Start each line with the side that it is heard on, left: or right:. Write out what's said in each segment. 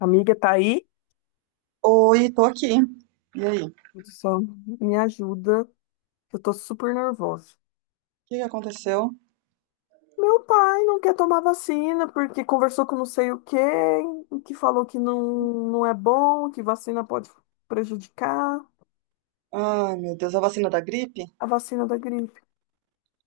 left: Amiga, tá aí?
right: Oi, tô aqui. E aí? O
left: Só me ajuda, que eu tô super nervosa.
right: que que aconteceu?
left: Meu pai não quer tomar vacina porque conversou com não sei o quê, que falou que não, não é bom, que vacina pode prejudicar
right: Ai, meu Deus, a vacina da gripe?
left: a vacina da gripe.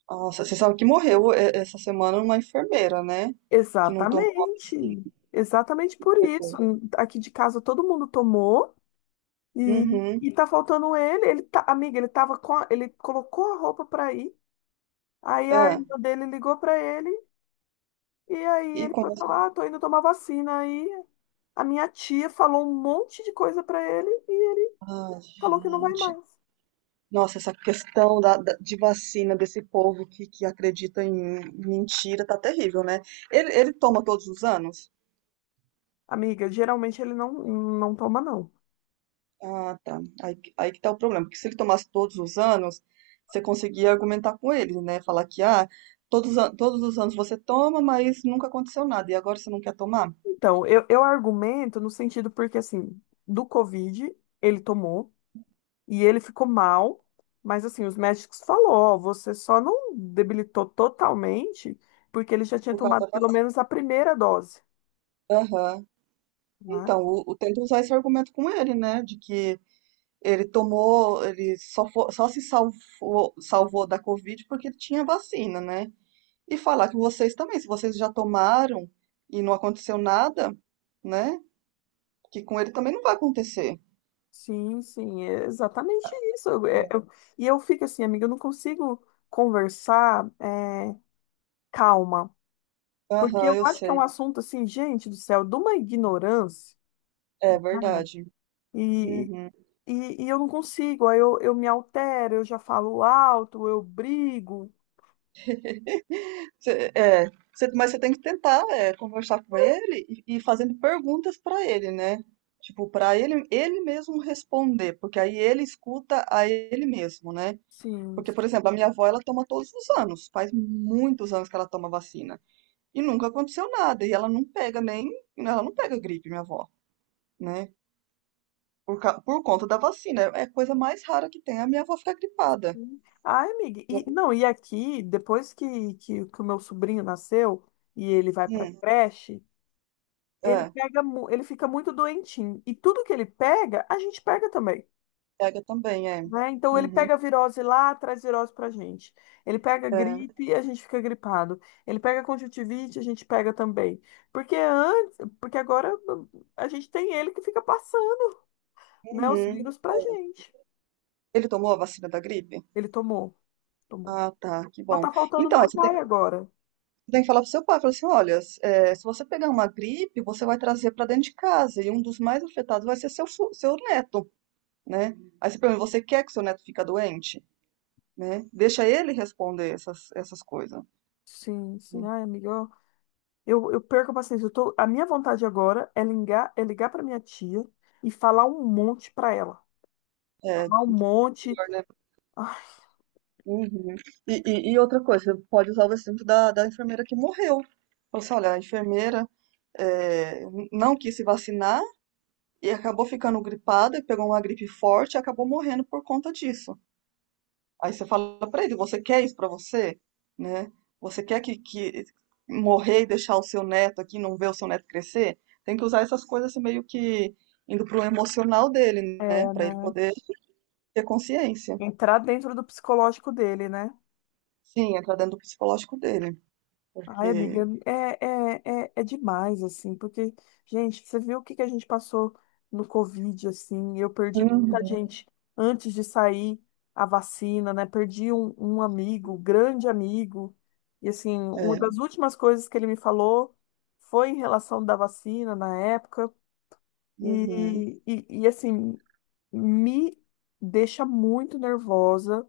right: Nossa, você sabe que morreu essa semana uma enfermeira, né? Que não tomou a
left: Exatamente. Exatamente por isso.
right: vacina.
left: Aqui de casa todo mundo tomou e,
right: Uhum.
left: e tá faltando ele. Ele tá, amiga, ele tava com, ele colocou a roupa pra ir. Aí a
right: É.
left: irmã dele ligou pra ele. E aí
right: E
left: ele foi
right: como assim?
left: falar, ah, tô indo tomar vacina. Aí a minha tia falou um monte de coisa pra ele e
right: Ai,
left: falou que não vai
right: gente.
left: mais.
right: Nossa, essa questão da, de vacina desse povo que acredita em mentira tá terrível, né? Ele toma todos os anos?
left: Amiga, geralmente ele não toma, não.
right: Ah, tá. Aí, aí que tá o problema, porque se ele tomasse todos os anos, você conseguia argumentar com ele, né? Falar que, ah, todos os anos você toma, mas nunca aconteceu nada, e agora você não quer tomar?
left: Então, eu argumento no sentido porque, assim, do Covid ele tomou e ele ficou mal, mas, assim, os médicos falou, ó, você só não debilitou totalmente porque ele já tinha
right: Por causa
left: tomado
right: da
left: pelo
right: vacina.
left: menos a primeira dose,
right: Aham.
left: né?
right: Então, tenta usar esse argumento com ele, né? De que ele tomou, ele só, só se salvou da Covid porque ele tinha vacina, né? E falar que vocês também, se vocês já tomaram e não aconteceu nada, né? Que com ele também não vai acontecer.
left: Sim, sim, é exatamente isso. E eu fico assim, amiga, eu não consigo conversar calma, porque
right: Aham,
left: eu
right: eu
left: acho que é um
right: sei.
left: assunto assim, gente do céu, de uma ignorância,
right: É
left: né?
right: verdade.
left: E,
right: Uhum.
left: e eu não consigo, aí eu me altero, eu já falo alto, eu brigo,
right: Cê- é, mas você tem que tentar conversar com ele e fazendo perguntas para ele, né? Tipo, para ele, ele mesmo responder, porque aí ele escuta a ele mesmo, né?
left: sim.
right: Porque, por
left: Sim.
right: exemplo, a minha avó, ela toma todos os anos, faz muitos anos que ela toma vacina e nunca aconteceu nada, e ela não pega nem, ela não pega gripe, minha avó, né? Por conta da vacina, é a coisa mais rara que tem, a minha avó fica gripada.
left: Ai, amiga, e, não, e aqui, depois que o meu sobrinho nasceu e ele vai pra
right: Hum,
left: creche. Ele
right: é,
left: pega, ele fica muito doentinho. E tudo que ele pega, a gente pega também,
right: pega também, é.
left: né? Então ele
right: Uhum,
left: pega a virose lá, traz virose pra gente. Ele pega
right: é.
left: gripe, a gente fica gripado. Ele pega conjuntivite, a gente pega também. Porque antes, porque agora a gente tem ele que fica passando, né, os
right: Uhum.
left: vírus pra
right: É.
left: gente.
right: Ele tomou a vacina da gripe?
left: Ele tomou, tomou.
right: Ah, tá, que
left: Só
right: bom.
left: tá faltando
right: Então, aí
left: meu
right: você tem,
left: pai agora.
right: você tem que falar pro seu pai, falar assim, olha, se você pegar uma gripe, você vai trazer para dentro de casa e um dos mais afetados vai ser seu neto, né? Aí você pergunta, você quer que seu neto fica doente? Né? Deixa ele responder essas coisas.
left: Sim, sim, ai, amiga, ó, eu perco a paciência. Eu tô, a minha vontade agora é ligar para minha tia e falar um monte pra ela.
right: É,
left: Um monte.
right: pior, né?
left: Ai,
right: Uhum. E outra coisa, você pode usar o exemplo da enfermeira que morreu. Falou assim, olha, a enfermeira não quis se vacinar, e acabou ficando gripada, pegou uma gripe forte e acabou morrendo por conta disso. Aí você fala pra ele, você quer isso pra você, né? Você quer que morrer e deixar o seu neto aqui, não ver o seu neto crescer? Tem que usar essas coisas assim, meio que indo pro emocional dele, né?
left: é,
right: Pra ele
left: né?
right: poder ter consciência.
left: Entrar dentro do psicológico dele, né?
right: Sim, entrar dentro do psicológico dele,
left: Ai,
right: porque
left: amiga, é demais, assim, porque, gente, você viu o que que a gente passou no Covid, assim, eu perdi tanta
right: uhum.
left: gente antes de sair a vacina, né? Perdi um amigo, grande amigo, e, assim, uma
right: É,
left: das últimas coisas que ele me falou foi em relação da vacina na época,
right: uhum,
left: e assim, me deixa muito nervosa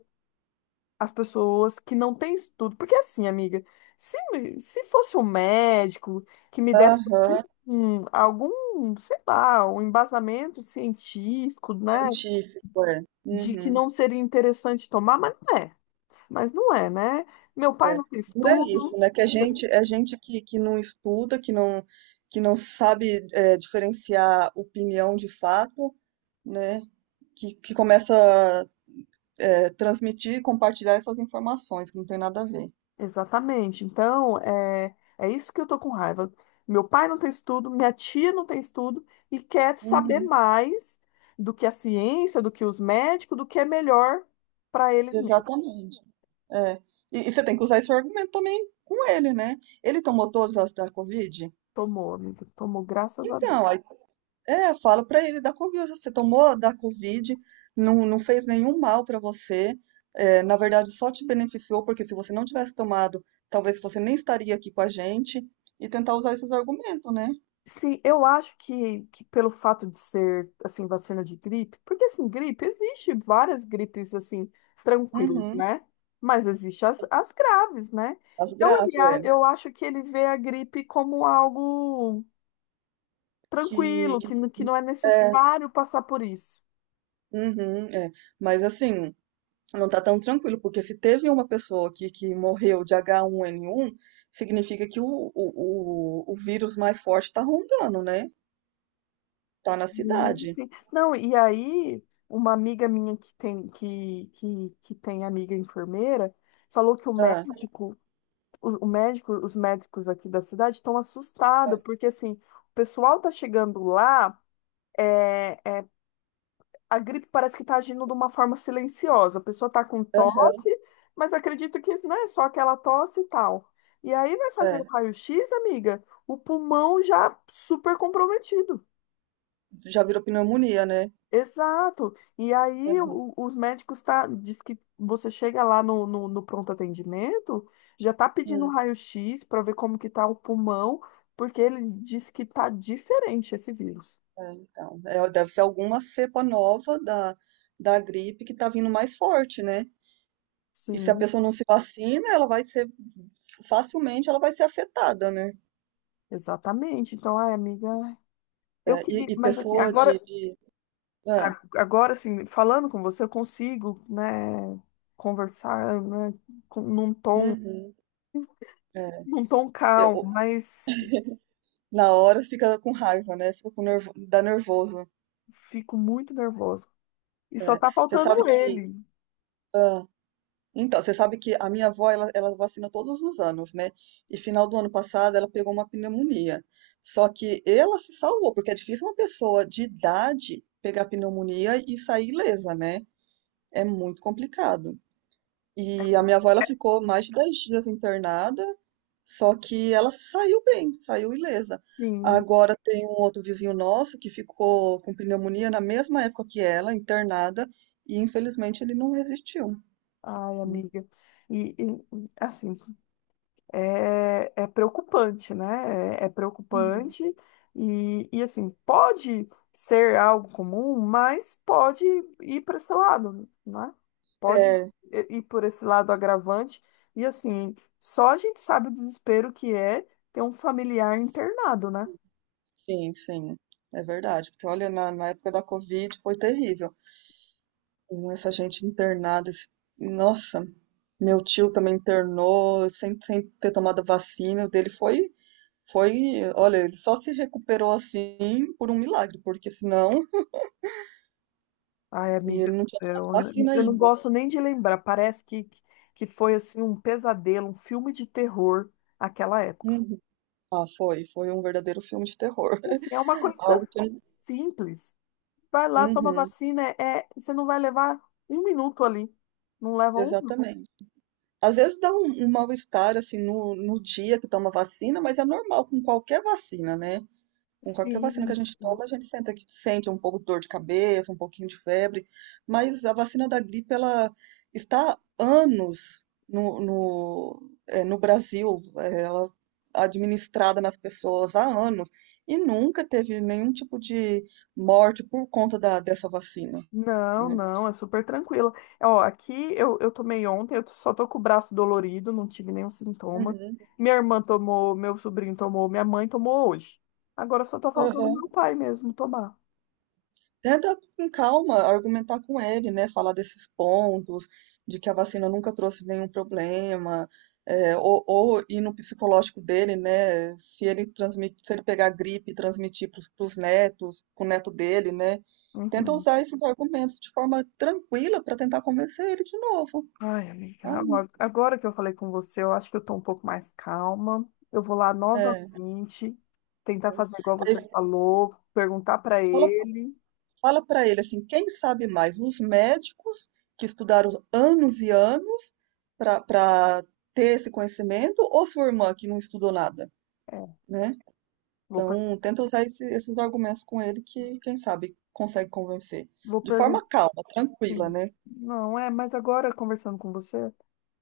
left: as pessoas que não têm estudo. Porque assim, amiga, se, se fosse um médico que me desse
right: aham,
left: algum, sei lá, um embasamento científico, né,
right: científico, é,
left: de que
right: uhum.
left: não seria interessante tomar, mas não é. Mas não é, né? Meu pai não tem
right: Não é isso,
left: estudo.
right: né? Que a gente, é gente que não estuda, que não sabe diferenciar opinião de fato, né? Que começa a transmitir e compartilhar essas informações, que não tem nada a ver.
left: Exatamente. Então, é isso que eu tô com raiva. Meu pai não tem estudo, minha tia não tem estudo e quer saber
right: Uhum,
left: mais do que a ciência, do que os médicos, do que é melhor para eles mesmos.
right: exatamente. É. E você tem que usar esse argumento também com ele, né? Ele tomou todas as da Covid?
left: Tomou, amiga, tomou, graças a Deus.
right: Então, aí é, fala pra ele da Covid. Você tomou a da Covid, não, não fez nenhum mal pra você. É, na verdade, só te beneficiou, porque se você não tivesse tomado, talvez você nem estaria aqui com a gente. E tentar usar esses argumentos, né?
left: Sim, eu acho que pelo fato de ser, assim, vacina de gripe, porque, assim, gripe, existe várias gripes, assim, tranquilas,
right: Uhum.
left: né? Mas existe as graves, né?
right: As
left: Então, ele,
right: graves, é.
left: eu acho que ele vê a gripe como algo
right: Que,
left: tranquilo,
right: que,
left: que não é
right: é,
left: necessário passar por isso.
right: uhum, é. Mas assim, não tá tão tranquilo, porque se teve uma pessoa aqui que morreu de H1N1, significa que o vírus mais forte tá rondando, né? Tá na
left: Sim,
right: cidade.
left: sim. Não, e aí, uma amiga minha que tem, que tem amiga enfermeira falou que o
right: Ah,
left: médico, o médico, os médicos aqui da cidade estão assustados,
right: ah.
left: porque assim, o pessoal tá chegando lá. eh, a gripe parece que está agindo de uma forma silenciosa. A pessoa está com
right: Aham,
left: tosse, mas acredito que não é só aquela tosse e tal. E aí vai fazer o
right: é.
left: raio-x, amiga, o pulmão já super comprometido.
right: Já virou pneumonia, né?
left: Exato. E aí
right: Aham,
left: os médicos tá, diz que você chega lá no pronto atendimento, já tá pedindo
right: hum,
left: raio-x para ver como que tá o pulmão, porque ele disse que tá diferente esse vírus.
right: é, então, é, deve ser alguma cepa nova da gripe que tá vindo mais forte, né? E se a
left: Sim,
right: pessoa não se vacina, facilmente ela vai ser afetada, né?
left: exatamente. Então, ai, amiga, eu
right: É, e,
left: queria,
right: e
left: mas assim,
right: pessoa
left: agora
right: é,
left: Agora, assim, falando com você, eu consigo, né, conversar, né, com- num tom,
right: uhum, é.
left: num tom calmo,
right: Eu-
left: mas
right: Na hora fica com raiva, né? Fica com nervo, dá nervoso.
left: fico muito nervosa. E só
right: É.
left: tá
right: Você sabe
left: faltando
right: que
left: ele.
right: ah, Então, você sabe que a minha avó, ela vacina todos os anos, né? E final do ano passado ela pegou uma pneumonia. Só que ela se salvou, porque é difícil uma pessoa de idade pegar pneumonia e sair ilesa, né? É muito complicado.
left: É,
right: E a minha avó, ela ficou mais de 10 dias internada, só que ela saiu bem, saiu ilesa.
left: sim,
right: Agora tem um outro vizinho nosso que ficou com pneumonia na mesma época que ela, internada, e infelizmente ele não resistiu.
left: ai, amiga. E assim, é, é preocupante, né? É, é
right: Uhum.
left: preocupante e, assim, pode ser algo comum, mas pode ir para esse lado, né? Pode ir por esse lado agravante e, assim, só a gente sabe o desespero que é ter um familiar internado, né?
right: Sim, sim, é verdade. Porque olha, na época da Covid foi terrível. Com essa gente internada, nossa, meu tio também internou sem ter tomado vacina. O dele foi, foi, olha, ele só se recuperou assim por um milagre, porque senão,
left: Ai,
right: e
left: amiga
right: ele
left: do
right: não tinha tomado
left: céu,
right: vacina
left: eu não
right: ainda.
left: gosto nem de lembrar. Parece que foi assim um pesadelo, um filme de terror aquela época.
right: Uhum. Ah, foi um verdadeiro filme de terror.
left: Assim, é uma coisa
right: Algo que eu
left: simples. Vai lá, toma
right: uhum,
left: vacina, você não vai levar um minuto ali. Não leva um.
right: exatamente. Às vezes dá um mal-estar assim no dia que toma vacina, mas é normal com qualquer vacina, né? Com qualquer vacina que
left: Sim.
right: a gente toma, a gente sente um pouco de dor de cabeça, um pouquinho de febre, mas a vacina da gripe, ela está há anos no Brasil, ela administrada nas pessoas há anos, e nunca teve nenhum tipo de morte por conta dessa vacina,
left: Não,
right: né?
left: não, é super tranquilo. Ó, aqui eu tomei ontem, eu só tô com o braço dolorido, não tive nenhum sintoma.
right: Uhum.
left: Minha irmã tomou, meu sobrinho tomou, minha mãe tomou hoje. Agora só tá faltando
right: Aham.
left: meu pai mesmo tomar.
right: Tenta com calma argumentar com ele, né? Falar desses pontos, de que a vacina nunca trouxe nenhum problema, ou ir no psicológico dele, né? Se ele pegar gripe e transmitir para os netos, pro neto dele, né? Tenta
left: Uhum.
right: usar esses argumentos de forma tranquila para tentar convencer ele de novo.
left: Ai, amiga,
right: Aí,
left: agora que eu falei com você, eu acho que eu tô um pouco mais calma. Eu vou lá
right: é.
left: novamente, tentar fazer igual você
right: Aí
left: falou, perguntar pra
right: fala
left: ele.
right: Fala para ele assim, quem sabe mais, os médicos que estudaram anos e anos para ter esse conhecimento, ou sua irmã que não estudou nada,
left: É,
right: né?
left: vou, per-
right: Então, tenta usar esses argumentos com ele que, quem sabe, consegue convencer.
left: vou
right: De
left: perguntar,
right: forma calma, tranquila,
left: sim.
right: né?
left: Não, é, mas agora conversando com você,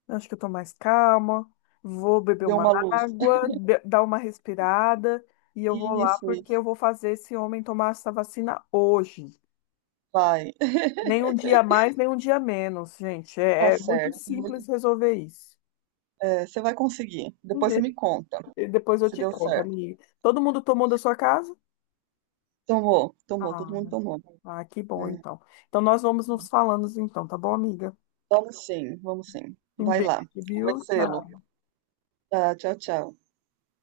left: eu acho que eu tô mais calma, vou beber
right: Deu
left: uma
right: uma luz.
left: água, dar uma respirada e eu
right: Isso,
left: vou lá porque
right: isso.
left: eu vou fazer esse homem tomar essa vacina hoje.
right: Vai,
left: Nem um dia a mais, nem um dia a menos, gente.
right: tá
left: É, é muito
right: certo.
left: simples resolver isso.
right: É, você vai conseguir. Depois você me conta
left: E depois eu
right: se
left: te
right: deu
left: conto,
right: certo.
left: amiga. Todo mundo tomou da sua casa?
right: Tomou, tomou, todo
left: Ah,
right: mundo tomou.
left: ah, que
right: É,
left: bom, então. Então nós vamos nos falando, então, tá bom, amiga?
right: vamos sim, vamos sim.
left: Um
right: Vai
left: beijo,
right: lá,
left: viu?
right: convencê-lo.
left: Tchau.
right: Tá, tchau, tchau.